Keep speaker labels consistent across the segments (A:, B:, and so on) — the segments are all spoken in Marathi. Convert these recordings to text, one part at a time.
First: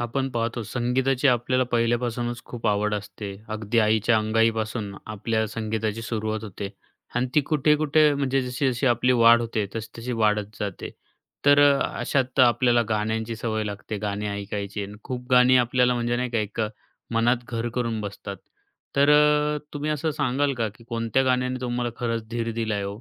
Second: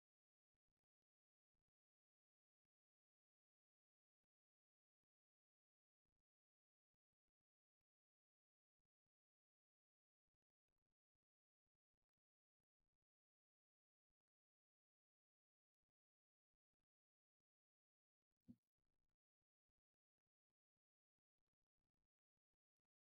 A: आपण पाहतो संगीताची आपल्याला पहिल्यापासूनच खूप आवड असते. अगदी आईच्या अंगाईपासून आपल्या संगीताची सुरुवात होते आणि ती कुठे-कुठे म्हणजे जशी-जशी आपली वाढ होते, तशी-तशी वाढत जाते. तर अशात आपल्याला गाण्यांची सवय लागते, गाणी ऐकायची आणि खूप गाणी आपल्याला म्हणजे नाही का एक मनात घर करून बसतात. तर तुम्ही असं सांगाल का, की कोणत्या गाण्याने तुम्हाला खरंच धीर दिलाय हो?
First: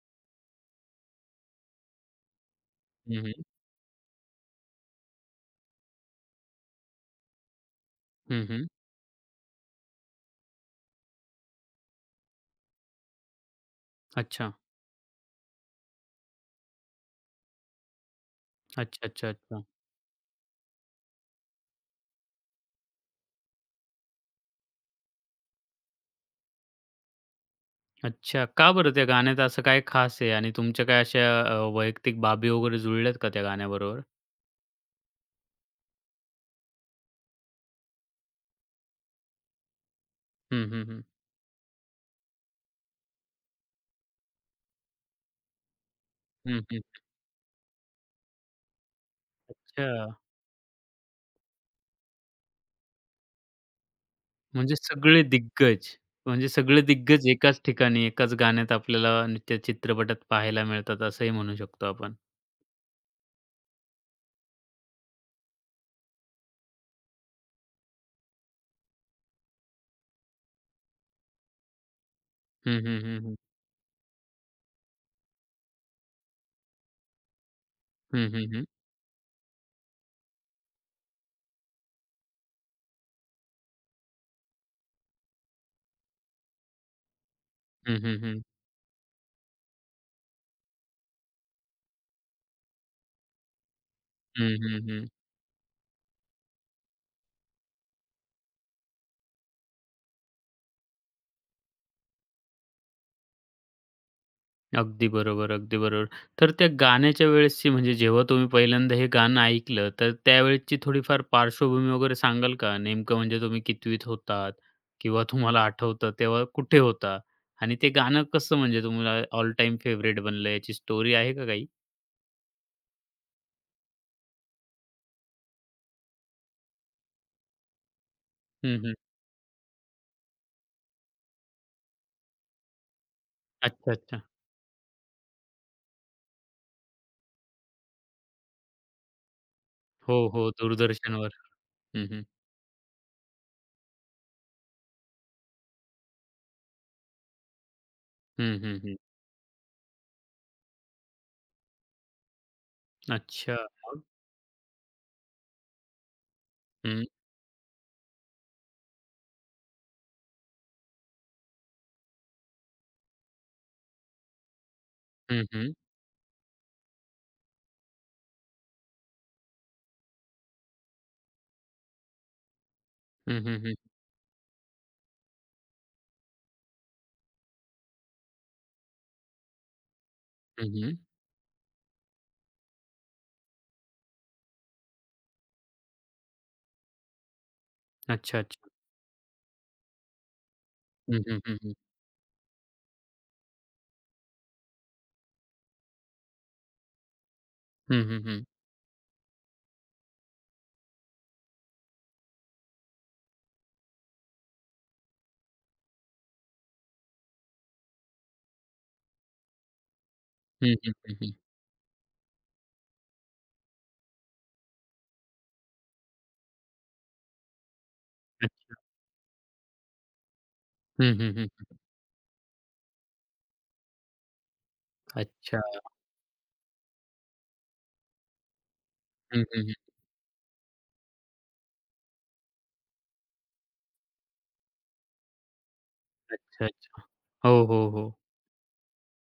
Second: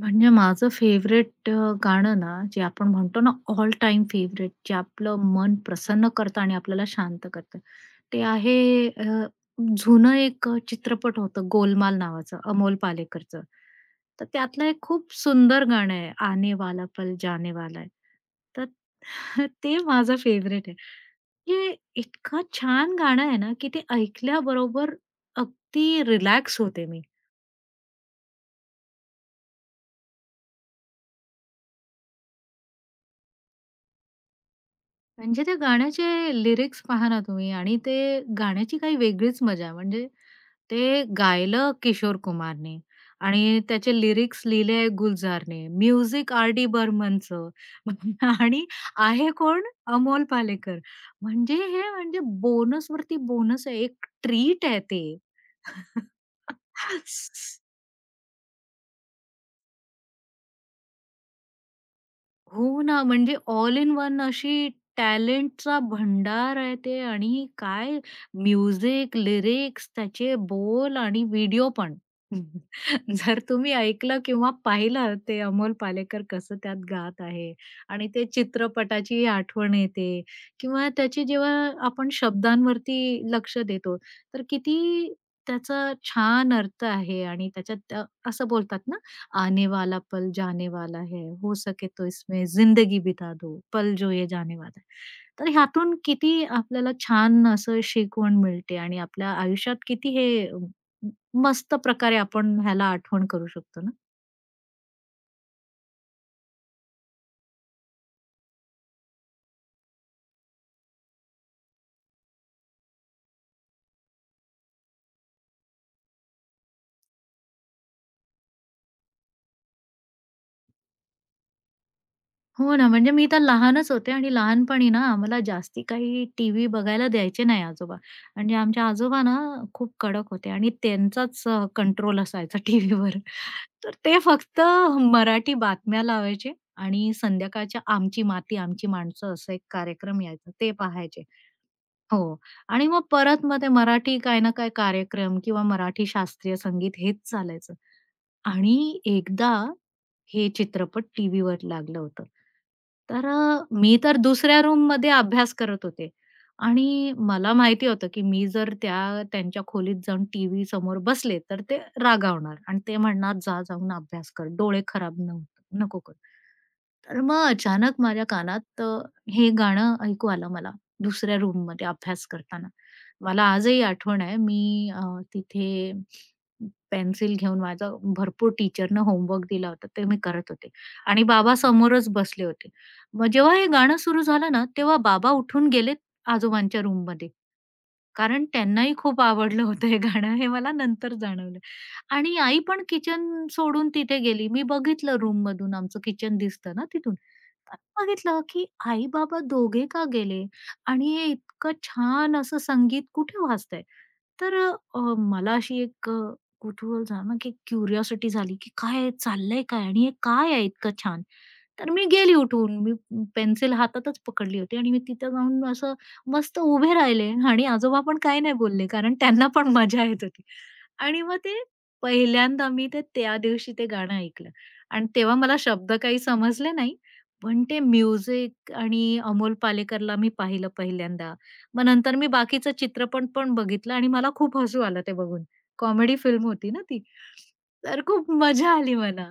B: म्हणजे माझं फेवरेट गाणं ना, जे आपण म्हणतो
A: हं,
B: ना
A: हं.
B: ऑल टाइम फेवरेट, जे आपलं मन प्रसन्न करतं आणि आपल्याला शांत करतं, ते
A: हं,
B: आहे जुनं एक चित्रपट होतं गोलमाल नावाचं, अमोल पालेकरचं. तर
A: अच्छा.
B: त्यातलं एक खूप सुंदर गाणं आहे, आने वाला पल जाने वाला है. तर
A: अच्छा, अच्छा, अच्छा.
B: ते माझं फेव्हरेट आहे. हे इतकं छान गाणं आहे ना, की ते ऐकल्याबरोबर अगदी रिलॅक्स होते मी.
A: अच्छा. का बरं त्या गाण्यात असं काय खास आहे? आणि तुमच्या काय अशा वैयक्तिक बाबी वगैरे जुळल्यात का त्या गाण्याबरोबर?
B: म्हणजे त्या गाण्याचे लिरिक्स पहा ना तुम्ही आणि ते गाण्याची काही वेगळीच मजा. म्हणजे
A: हं, हं, हं.
B: ते गायलं किशोर कुमारने आणि त्याचे लिरिक्स लिहिले गुलजारने, म्युझिक
A: हं,
B: आर-डी
A: हं.
B: बर्मनचं. आणि आहे कोण?
A: अच्छा.
B: अमोल पालेकर. म्हणजे हे म्हणजे बोनसवरती बोनस आहे. एक ट्रीट
A: म्हणजे
B: आहे ते.
A: सगळे दिग्गज, म्हणजे सगळे दिग्गज एकाच ठिकाणी, एकाच गाण्यात आपल्याला त्या चित्रपटात पाहायला मिळतात असंही म्हणू शकतो आपण.
B: हो ना, म्हणजे ऑल इन वन अशी टॅलेंटचा भंडार आहे ते आणि काय म्युझिक, लिरिक्स, त्याचे बोल आणि व्हिडिओ पण.
A: हं, हं, हं, हं.
B: जर तुम्ही ऐकलं किंवा पाहिलं ते अमोल पालेकर कसं त्यात गात आहे आणि ते
A: हं, हं, हं.
B: चित्रपटाची आठवण येते किंवा त्याची जेव्हा आपण शब्दांवरती लक्ष देतो, तर किती त्याचा छान अर्थ आहे आणि त्याच्यात
A: हं, हं, हं.
B: असं बोलतात ना आने वाला पल जाने वाला है, हो सके तो इसमें जिंदगी बिता दो, पल जो ये
A: हं,
B: जाने वाला
A: हं,
B: है.
A: हं.
B: तर ह्यातून किती आपल्याला छान असं शिकवण मिळते आणि आपल्या आयुष्यात किती हे मस्त प्रकारे आपण ह्याला आठवण करू शकतो ना.
A: अगदी बरोबर, अगदी बरोबर. तर त्या गाण्याच्या वेळेसची म्हणजे जेव्हा तुम्ही पहिल्यांदा हे गाणं ऐकलं, तर त्यावेळेसची थोडीफार पार्श्वभूमी वगैरे सांगाल का? नेमकं म्हणजे तुम्ही कितवीत होतात किंवा तुम्हाला आठवतं तेव्हा कुठे होता? आणि ते गाणं कसं म्हणजे तुम्हाला ऑल टाईम फेव्हरेट बनलं? याची स्टोरी आहे का काही?
B: हो ना, म्हणजे मी तर लहानच होते आणि लहानपणी ना आम्हाला जास्ती काही टीव्ही बघायला द्यायचे नाही आजोबा. म्हणजे
A: हं,
B: आमच्या
A: हं.
B: आजोबा ना खूप कडक होते आणि त्यांचाच कंट्रोल असायचा टीव्हीवर.
A: अच्छा,
B: तर ते
A: अच्छा.
B: फक्त मराठी बातम्या लावायचे आणि संध्याकाळच्या आमची माती आमची माणसं असं एक
A: हो,
B: कार्यक्रम
A: हो.
B: यायचा ते पाहायचे.
A: दूरदर्शनवर. हं, हं.
B: हो. आणि मग परत ते मराठी काही ना काही कार्यक्रम किंवा मराठी शास्त्रीय संगीत हेच चालायचं.
A: हं, हं, हं.
B: आणि एकदा हे चित्रपट टीव्हीवर लागलं होतं. तर
A: अच्छा.
B: मी
A: मग?
B: तर दुसऱ्या रूममध्ये अभ्यास करत होते
A: हं.
B: आणि मला माहिती होतं, की मी जर त्या त्यांच्या खोलीत जाऊन टीव्ही समोर बसले, तर ते रागावणार आणि ते म्हणणार, "जा जाऊन अभ्यास कर, डोळे खराब
A: हं, हं.
B: नको कर, तर मग अचानक माझ्या कानात हे गाणं ऐकू आलं मला दुसऱ्या रूममध्ये अभ्यास करताना.
A: हं,
B: मला
A: हं, हं.
B: आजही आठवण आहे मी तिथे पेन्सिल घेऊन माझं भरपूर टीचरनं होमवर्क दिला होता ते मी करत
A: हं,
B: होते
A: हं.
B: आणि बाबा समोरच बसले होते. मग जेव्हा हे गाणं सुरू झालं ना, तेव्हा बाबा उठून गेले आजोबांच्या रूममध्ये
A: अच्छा,
B: कारण
A: अच्छा.
B: त्यांनाही खूप आवडलं होतं हे गाणं हे मला नंतर
A: हं, हं, हं,
B: जाणवलं.
A: हं.
B: आणि आई पण किचन सोडून तिथे गेली. मी बघितलं रूममधून आमचं किचन दिसतं ना तिथून. तर
A: हं, हं,
B: बघितलं
A: हं.
B: की आई-बाबा दोघे का गेले? आणि हे इतकं छान असं संगीत कुठे वाजतंय? तर मला अशी एक कुतूहल झालं ना की क्युरिओसिटी झाली की काय चाललंय काय? आणि हे काय आहे
A: हं,
B: इतकं
A: हं, हं,
B: छान?
A: हं.
B: तर मी गेली उठून. मी पेन्सिल हातातच पकडली होती आणि मी तिथं जाऊन असं मस्त उभे राहिले आणि आजोबा पण काही
A: अच्छा.
B: नाही बोलले, कारण त्यांना पण मजा येत होती. आणि मग ते पहिल्यांदा मी ते त्या दिवशी ते गाणं ऐकलं आणि तेव्हा मला
A: अच्छा.
B: शब्द काही समजले नाही. पण ते म्युझिक आणि
A: हं,
B: अमोल
A: हं, हं.
B: पालेकरला मी पाहिलं पहिल्यांदा. मग नंतर मी बाकीचा चित्रपट पण बघितला आणि मला खूप हसू आलं ते बघून. कॉमेडी फिल्म
A: अच्छा,
B: होती ना ती.
A: अच्छा. हो, हो,
B: तर
A: हो.
B: खूप मजा आली मला.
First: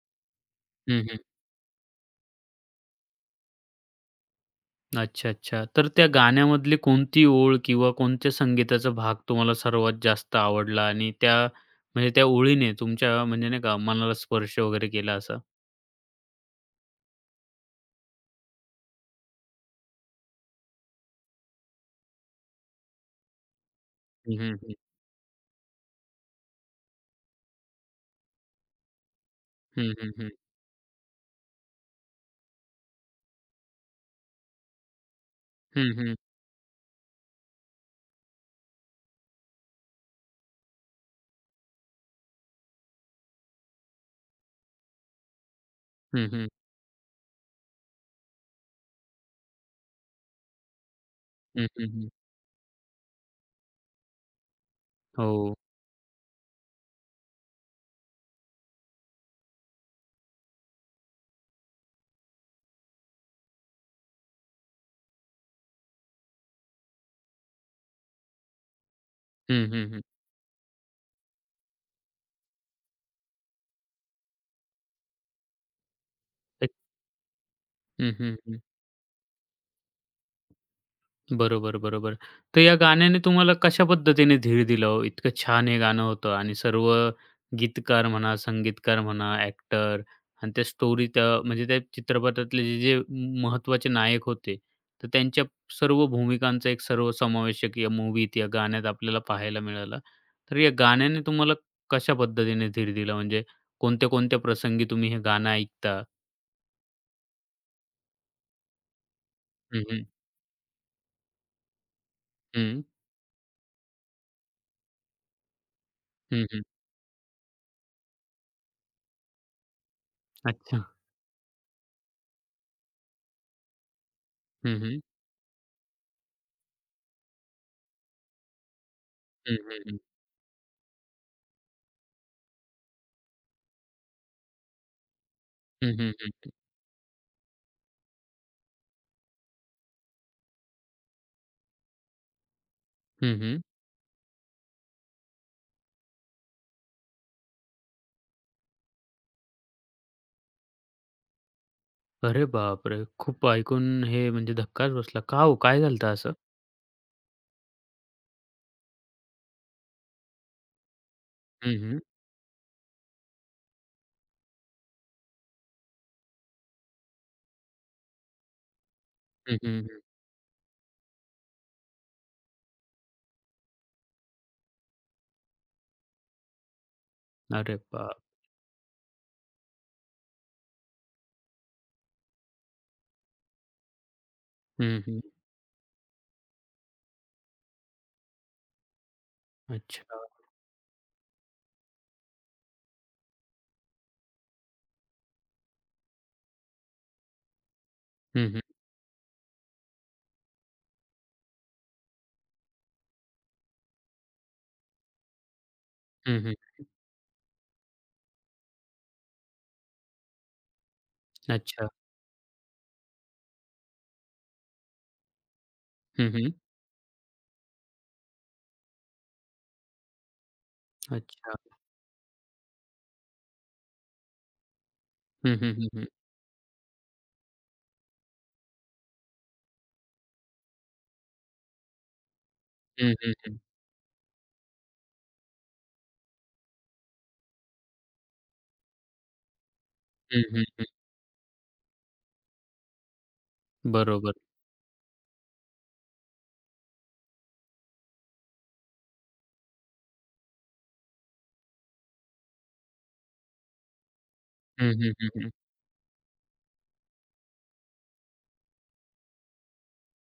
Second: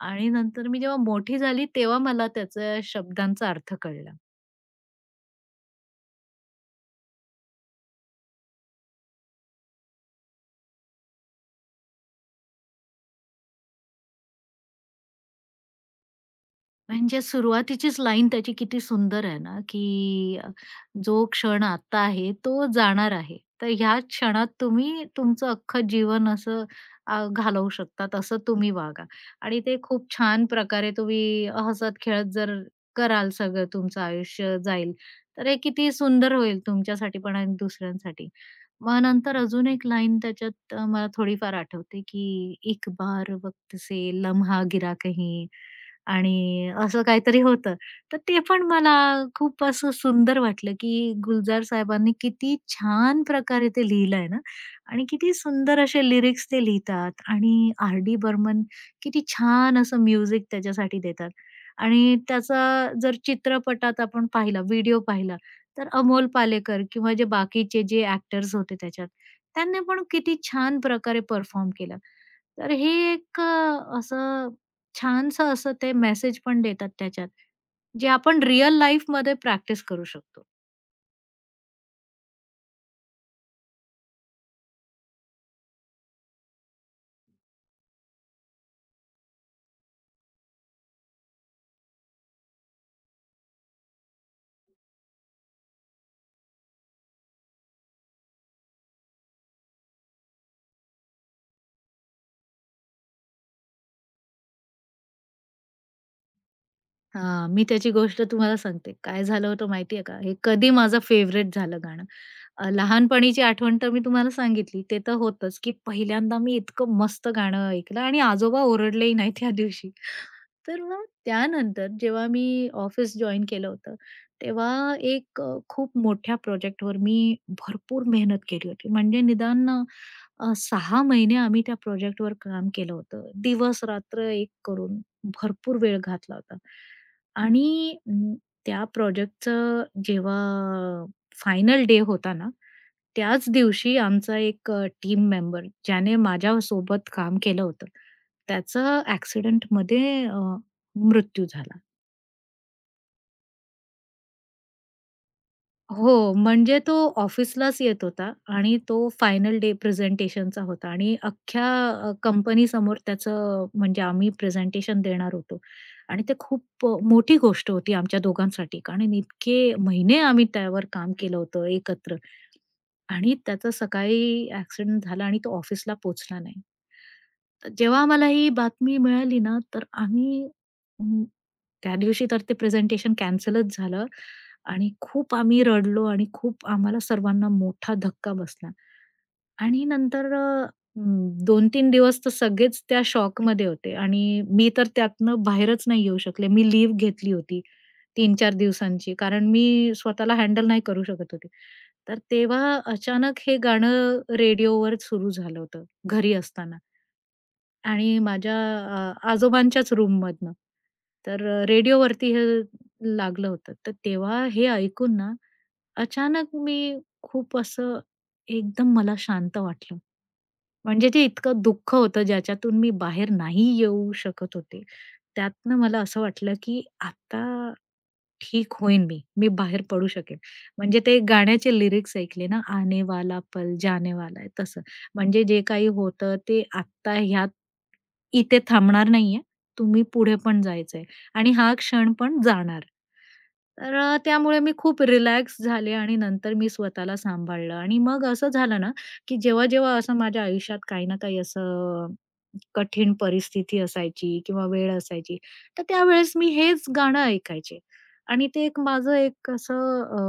B: आणि नंतर मी जेव्हा
A: हं, हं.
B: मोठी झाली, तेव्हा मला त्याच्या शब्दांचा अर्थ कळला.
A: अच्छा, अच्छा. तर त्या गाण्यामधली कोणती ओळ किंवा कोणत्या संगीताचा भाग तुम्हाला सर्वात जास्त आवडला आणि त्या म्हणजे त्या ओळीने तुमच्या म्हणजे नाही का मनाला स्पर्श वगैरे केला असा?
B: म्हणजे सुरुवातीचीच लाईन त्याची किती सुंदर आहे ना, की जो क्षण आता आहे तो जाणार आहे. तर ह्या
A: हं,
B: क्षणात
A: हं, हं.
B: तुम्ही तुमचं अख्खं जीवन असं घालवू शकतात, असं तुम्ही वागा आणि ते
A: हं,
B: खूप
A: हं, हं.
B: छान प्रकारे तुम्ही हसत-खेळत जर कराल सगळं तुमचं आयुष्य जाईल, तर हे किती
A: हं, हं.
B: सुंदर होईल तुमच्यासाठी पण आणि दुसऱ्यांसाठी. मग नंतर अजून एक लाईन त्याच्यात मला थोडीफार आठवते, की "एक बार वक्त से लम्हा गिरा कहीं."
A: हं, हं.
B: आणि असं काहीतरी होतं. तर ते पण मला खूप असं सुंदर वाटलं, की गुलजार
A: हं, हं, हं.
B: साहेबांनी किती छान प्रकारे ते लिहिलंय ना आणि किती
A: हो.
B: सुंदर असे लिरिक्स ते लिहितात आणि आर.डी. बर्मन किती छान असं म्युझिक त्याच्यासाठी देतात. आणि त्याचा जर चित्रपटात आपण पाहिला, व्हिडिओ पाहिला, तर अमोल पालेकर किंवा जे बाकीचे जे ॲक्टर्स होते त्याच्यात,
A: हं,
B: त्यांनी
A: हं, हं.
B: पण किती छान प्रकारे परफॉर्म केलं. तर हे एक असं छानसं असं ते मेसेज पण
A: एक
B: देतात त्याच्यात, जे
A: हं, हं,
B: आपण
A: हं.
B: रिअल लाईफमध्ये प्रॅक्टिस करू शकतो.
A: बरोबर, बरोबर. तर या गाण्याने तुम्हाला कशा पद्धतीने धीर दिला हो? इतकं छान हे गाणं होतं आणि सर्व गीतकार म्हणा, संगीतकार म्हणा, ॲक्टर आणि त्या स्टोरी त्या म्हणजे त्या चित्रपटातले जे महत्त्वाचे नायक होते, तर त्यांच्या सर्व भूमिकांचा एक सर्वसमावेशक या मूव्हीत, या गाण्यात आपल्याला पाहायला मिळाला. तर या गाण्याने तुम्हाला कशा पद्धतीने धीर दिला? म्हणजे कोणत्या-कोणत्या प्रसंगी तुम्ही हे गाणं ऐकता?
B: हां, मी त्याची गोष्ट तुम्हाला सांगते. काय झालं होतं
A: हं,
B: माहिती आहे
A: हं.
B: का? हे कधी माझं फेव्हरेट झालं गाणं.
A: हं.
B: लहानपणीची आठवण तर मी तुम्हाला सांगितली. ते तर होतंच, की पहिल्यांदा
A: हं,
B: मी
A: हं.
B: इतकं मस्त गाणं ऐकलं आणि आजोबा ओरडलेही नाही त्या दिवशी.
A: अच्छा.
B: तर मग त्यानंतर जेव्हा मी ऑफिस जॉइन केलं होतं,
A: हं,
B: तेव्हा
A: हं.
B: एक खूप मोठ्या प्रोजेक्टवर मी भरपूर मेहनत केली होती. म्हणजे
A: हं,
B: निदान
A: हं, हं.
B: 6 महिने आम्ही त्या प्रोजेक्टवर काम केलं होतं. दिवस-रात्र एक करून भरपूर
A: हं,
B: वेळ
A: हं,
B: घातला
A: हं.
B: होता. आणि त्या प्रोजेक्टचं जेव्हा फायनल डे होता ना, त्याच दिवशी आमचा एक टीम मेंबर ज्याने माझ्यासोबत काम केलं होतं, त्याचा ॲक्सिडेंटमध्ये मृत्यू झाला.
A: अरे बापरे! खूप ऐकून हे म्हणजे धक्काच बसला. का हो? काय झालं होतं असं?
B: हो, म्हणजे तो ऑफिसलाच येत होता आणि तो फायनल डे प्रेझेंटेशनचा होता आणि अख्ख्या
A: हं, हं.
B: कंपनीसमोर त्याचं म्हणजे आम्ही प्रेझेंटेशन देणार होतो आणि ते खूप मोठी गोष्ट होती आमच्या दोघांसाठी. कारण
A: हं,
B: इतके
A: हं, हं.
B: महिने आम्ही त्यावर काम केलं होतं एकत्र आणि त्याचा सकाळी ॲक्सिडेंट झाला आणि तो ऑफिसला पोहोचला नाही. तर
A: अरे
B: जेव्हा
A: बाप!
B: आम्हाला ही बातमी मिळाली ना, तर आम्ही अं, त्या दिवशी तर ते प्रेझेंटेशन कॅन्सलच झालं. आणि
A: हं, हं.
B: खूप आम्ही रडलो आणि खूप आम्हाला सर्वांना मोठा धक्का बसला. आणि
A: अच्छा.
B: नंतर 2-3 दिवस तर सगळेच त्या शॉकमध्ये होते आणि मी तर त्यातनं बाहेरच नाही येऊ शकले. मी लीव्ह घेतली होती
A: हं,
B: तीन-चार
A: हं.
B: दिवसांची, कारण मी स्वतःला हँडल नाही करू शकत होते. तर तेव्हा अचानक हे गाणं रेडिओवर सुरू झालं होतं घरी
A: हं, हं.
B: असताना. आणि माझ्या आजोबांच्याच रूममधनं. तर
A: अच्छा.
B: रेडिओवरती हे लागलं होतं. तर तेव्हा हे ऐकून ना,
A: हं, हं.
B: अचानक मी खूप असं एकदम मला शांत वाटलं. म्हणजे ते
A: अच्छा.
B: इतकं दुःख होतं ज्याच्यातून मी बाहेर नाही येऊ शकत होते.
A: हं, हं,
B: त्यातनं
A: हं,
B: मला
A: हं.
B: असं वाटलं, की आता ठीक होईन मी. मी बाहेर पडू शकेन. म्हणजे ते गाण्याचे लिरिक्स ऐकले ना, आने
A: हं, हं,
B: वाला
A: हं.
B: पल, जाने वाला है, तसं. म्हणजे जे काही होतं ते आत्ता ह्यात इथे थांबणार नाहीये. तुम्ही पुढे
A: हं,
B: पण
A: हं, हं.
B: जायचंय आणि हा क्षण पण जाणार. तर
A: बरोबर.
B: त्यामुळे मी खूप रिलॅक्स झाले आणि नंतर मी स्वतःला सांभाळलं आणि मग असं झालं ना, की जेव्हा-जेव्हा असं माझ्या आयुष्यात काही ना काही असं कठीण परिस्थिती असायची किंवा
A: हं,
B: वेळ
A: हं, हं,
B: असायची,
A: हं.
B: तर त्यावेळेस मी हेच गाणं ऐकायचे आणि ते एक माझं एक असं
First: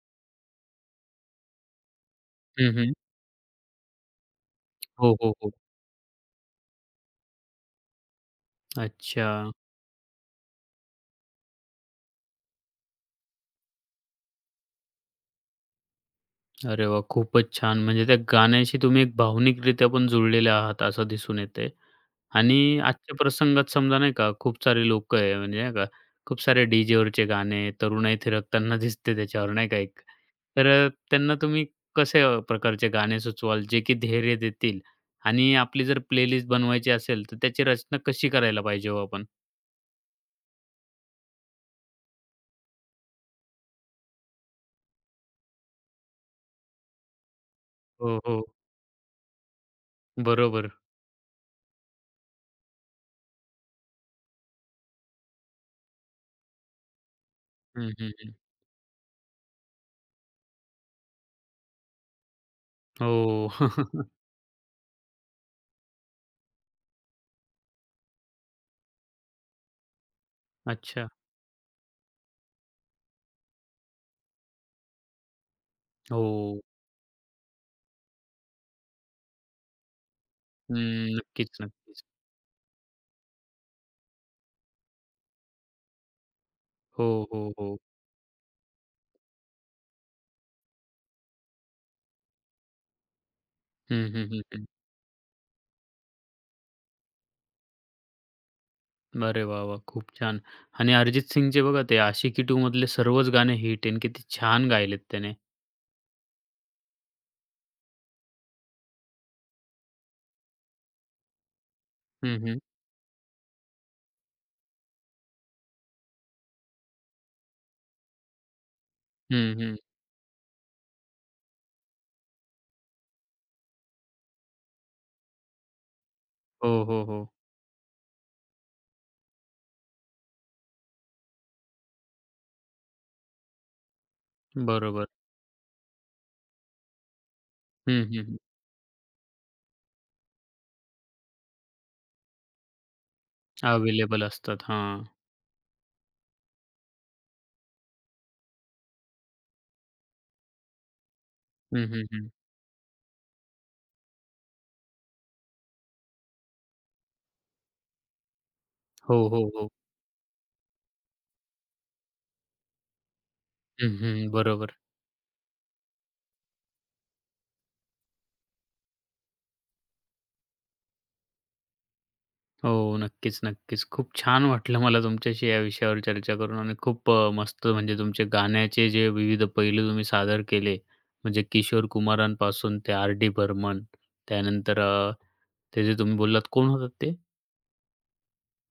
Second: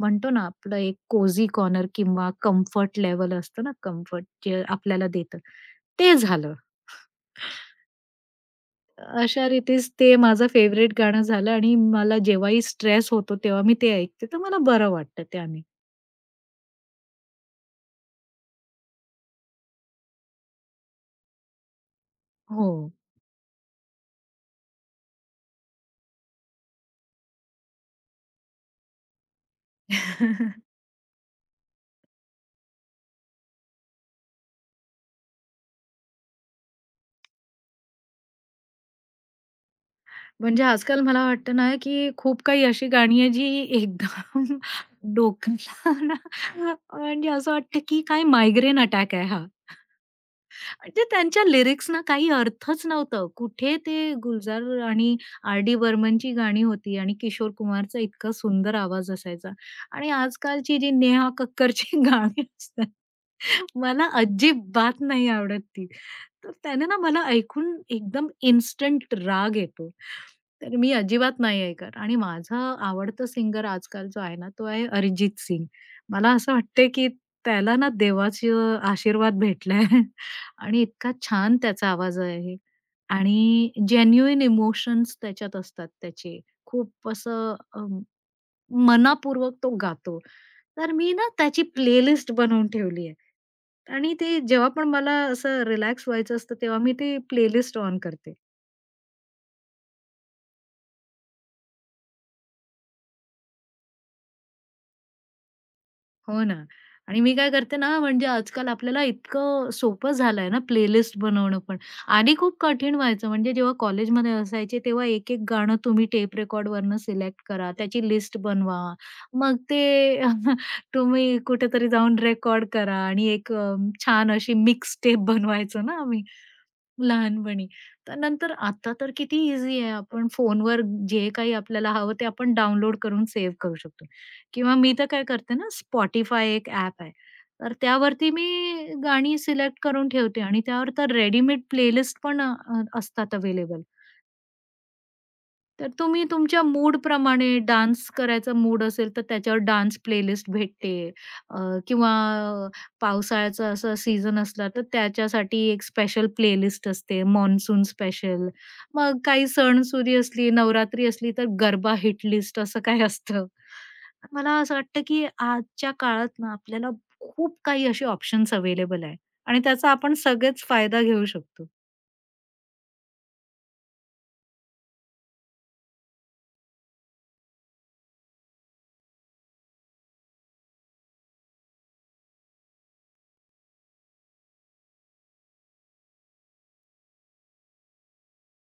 B: म्हणतो ना, आपलं एक कोझी कॉर्नर किंवा
A: हं, हं.
B: कम्फर्ट लेव्हल असतं ना, कम्फर्ट जे आपल्याला
A: हो, हो,
B: देतं,
A: हो.
B: ते झालं.
A: अच्छा.
B: अशा रीतीच ते माझं फेव्हरेट गाणं झालं आणि मला जेव्हाही स्ट्रेस होतो तेव्हा मी ते ऐकते, तर मला बरं वाटतं त्याने.
A: अरे वाह! खूपच छान. म्हणजे त्या गाण्याशी तुम्ही एक भावनिकरित्या पण जुळलेले आहात असं दिसून येतंय.
B: हो.
A: आणि आजच्या प्रसंगात समजा नाही का, खूप सारे लोकं आहे म्हणजे नाही का, खूप सारे डी-जेवरचे गाणे, तरुणाई थिरकताना दिसते त्याच्यावर नाही का एक. तर त्यांना तुम्ही कसे प्रकारचे गाणे सुचवाल, जे की धैर्य देतील? आणि आपली जर प्लेलिस्ट बनवायची असेल, तर त्याची रचना कशी करायला पाहिजे हो आपण?
B: म्हणजे आजकाल मला वाटतं ना, की खूप काही अशी गाणी आहे जी एकदम डोक्याला ना म्हणजे असं वाटतं, की
A: हो,
B: काय
A: हो.
B: मायग्रेन अटॅक आहे हा.
A: बरोबर.
B: म्हणजे त्यांच्या लिरिक्सना काही अर्थच नव्हतं. कुठे ते गुलजार आणि आर-डी बर्मनची गाणी होती आणि किशोर
A: हं,
B: कुमारचा
A: हं,
B: इतका
A: हं.
B: सुंदर आवाज असायचा आणि आजकालची जी नेहा कक्करची गाणी असतात,
A: हो.
B: मला अजिबात नाही आवडत ती. तर त्याने ना मला ऐकून एकदम इन्स्टंट राग येतो. तर मी
A: अच्छा.
B: अजिबात नाही ऐकत आणि माझा आवडता सिंगर आजकाल जो आहे ना, तो आहे अरिजित सिंग. मला असं
A: हो.
B: वाटतंय की त्याला ना देवाचे आशीर्वाद भेटलाय. आणि इतका
A: हं. नक्कीच,
B: छान त्याचा
A: नक्कीच.
B: आवाज आहे आणि जेन्युइन इमोशन्स त्याच्यात असतात त्याचे. खूप
A: हो, हो,
B: असं
A: हो.
B: मनापूर्वक तो गातो. तर मी ना त्याची प्लेलिस्ट बनवून ठेवली आहे.
A: हं,
B: आणि
A: हं,
B: ते
A: हं, हं.
B: जेव्हा पण मला असं रिलॅक्स व्हायचं असतं, तेव्हा मी ते प्लेलिस्ट ऑन करते.
A: अरे वाह, वाह! खूप छान. आणि अरिजित सिंगचे बघा ते आशिकी 2 मधले सर्वच गाणे हिट आहे आणि किती छान गायलेत त्याने.
B: हो ना. आणि मी काय करते ना, म्हणजे आजकाल आपल्याला इतकं सोपं झालंय ना प्लेलिस्ट बनवणं पण. आधी
A: हं,
B: खूप
A: हं.
B: कठीण व्हायचं. म्हणजे जेव्हा कॉलेजमध्ये असायचे, तेव्हा एक-एक गाणं तुम्ही टेप रेकॉर्डवरनं सिलेक्ट करा, त्याची लिस्ट बनवा. मग
A: हं, हं.
B: ते तुम्ही कुठेतरी जाऊन रेकॉर्ड करा आणि एक छान अशी मिक्स टेप बनवायचो ना आम्ही.
A: हो, हो, हो.
B: लहानपणी. तर नंतर आता तर किती ईझी आहे. आपण फोनवर जे काही आपल्याला हवं ते आपण डाउनलोड करून सेव्ह करू शकतो. किंवा मी
A: बरोबर.
B: तर काय करते ना, Spotify एक ॲप आहे. तर
A: हं, हं,
B: त्यावरती
A: हं.
B: मी गाणी सिलेक्ट करून ठेवते आणि त्यावर तर रेडीमेड प्लेलिस्ट पण असतात अवेलेबल.
A: अवेलेबल असतात. हां.
B: तर तुम्ही तुमच्या मूडप्रमाणे डान्स करायचा मूड असेल, तर त्याच्यावर डान्स प्लेलिस्ट भेटते अ,
A: हं, हं,
B: किंवा
A: हं.
B: पावसाळ्याचा असा सीझन असला, तर त्याच्यासाठी एक स्पेशल प्लेलिस्ट असते, मान्सून स्पेशल. मग
A: हो,
B: काही
A: हो, हो.
B: सणसुदी असली, नवरात्री असली, तर गरबा हिट लिस्ट असं काही असतं.
A: हं, हं.
B: मला असं
A: बरोबर.
B: वाटतं, की आजच्या काळात ना आपल्याला खूप काही असे ऑप्शन्स अवेलेबल आहे आणि त्याचा आपण सगळेच फायदा घेऊ शकतो.
A: हो. नक्कीच, नक्कीच. खूप छान वाटलं मला तुमच्याशी या विषयावर चर्चा करून आणि खूप मस्त म्हणजे तुमचे गाण्याचे जे विविध पैलू तुम्ही सादर केले. म्हणजे किशोर कुमारांपासून ते आर डी बर्मन त्यानंतर ते जे तुम्ही बोललात कोण होतात ते?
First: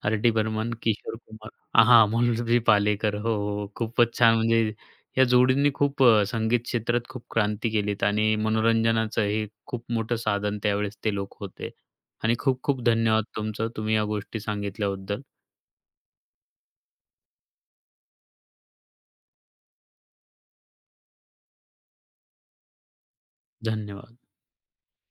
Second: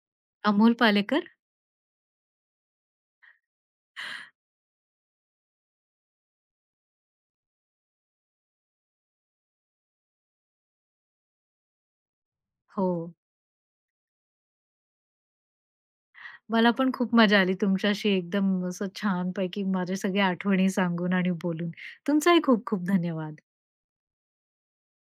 A: आर.डी. बर्मन,
B: अमोल
A: किशोर
B: पालेकर.
A: कुमार आ, हां, मुलजी पालेकर. हो, हो. हो. खूपच छान म्हणजे या जोडींनी खूप संगीत क्षेत्रात खूप क्रांती केलीत आणि मनोरंजनाचं हे खूप मोठं साधन त्यावेळेस ते लोक होते. आणि खूप खूप
B: हो.
A: धन्यवाद तुमचं. तुम्ही या गोष्टी सांगितल्याबद्दल.
B: मला पण खूप मजा आली तुमच्याशी एकदम असं छानपैकी माझ्या सगळ्या आठवणी सांगून आणि बोलून. तुमचाही खूप खूप धन्यवाद.
A: धन्यवाद.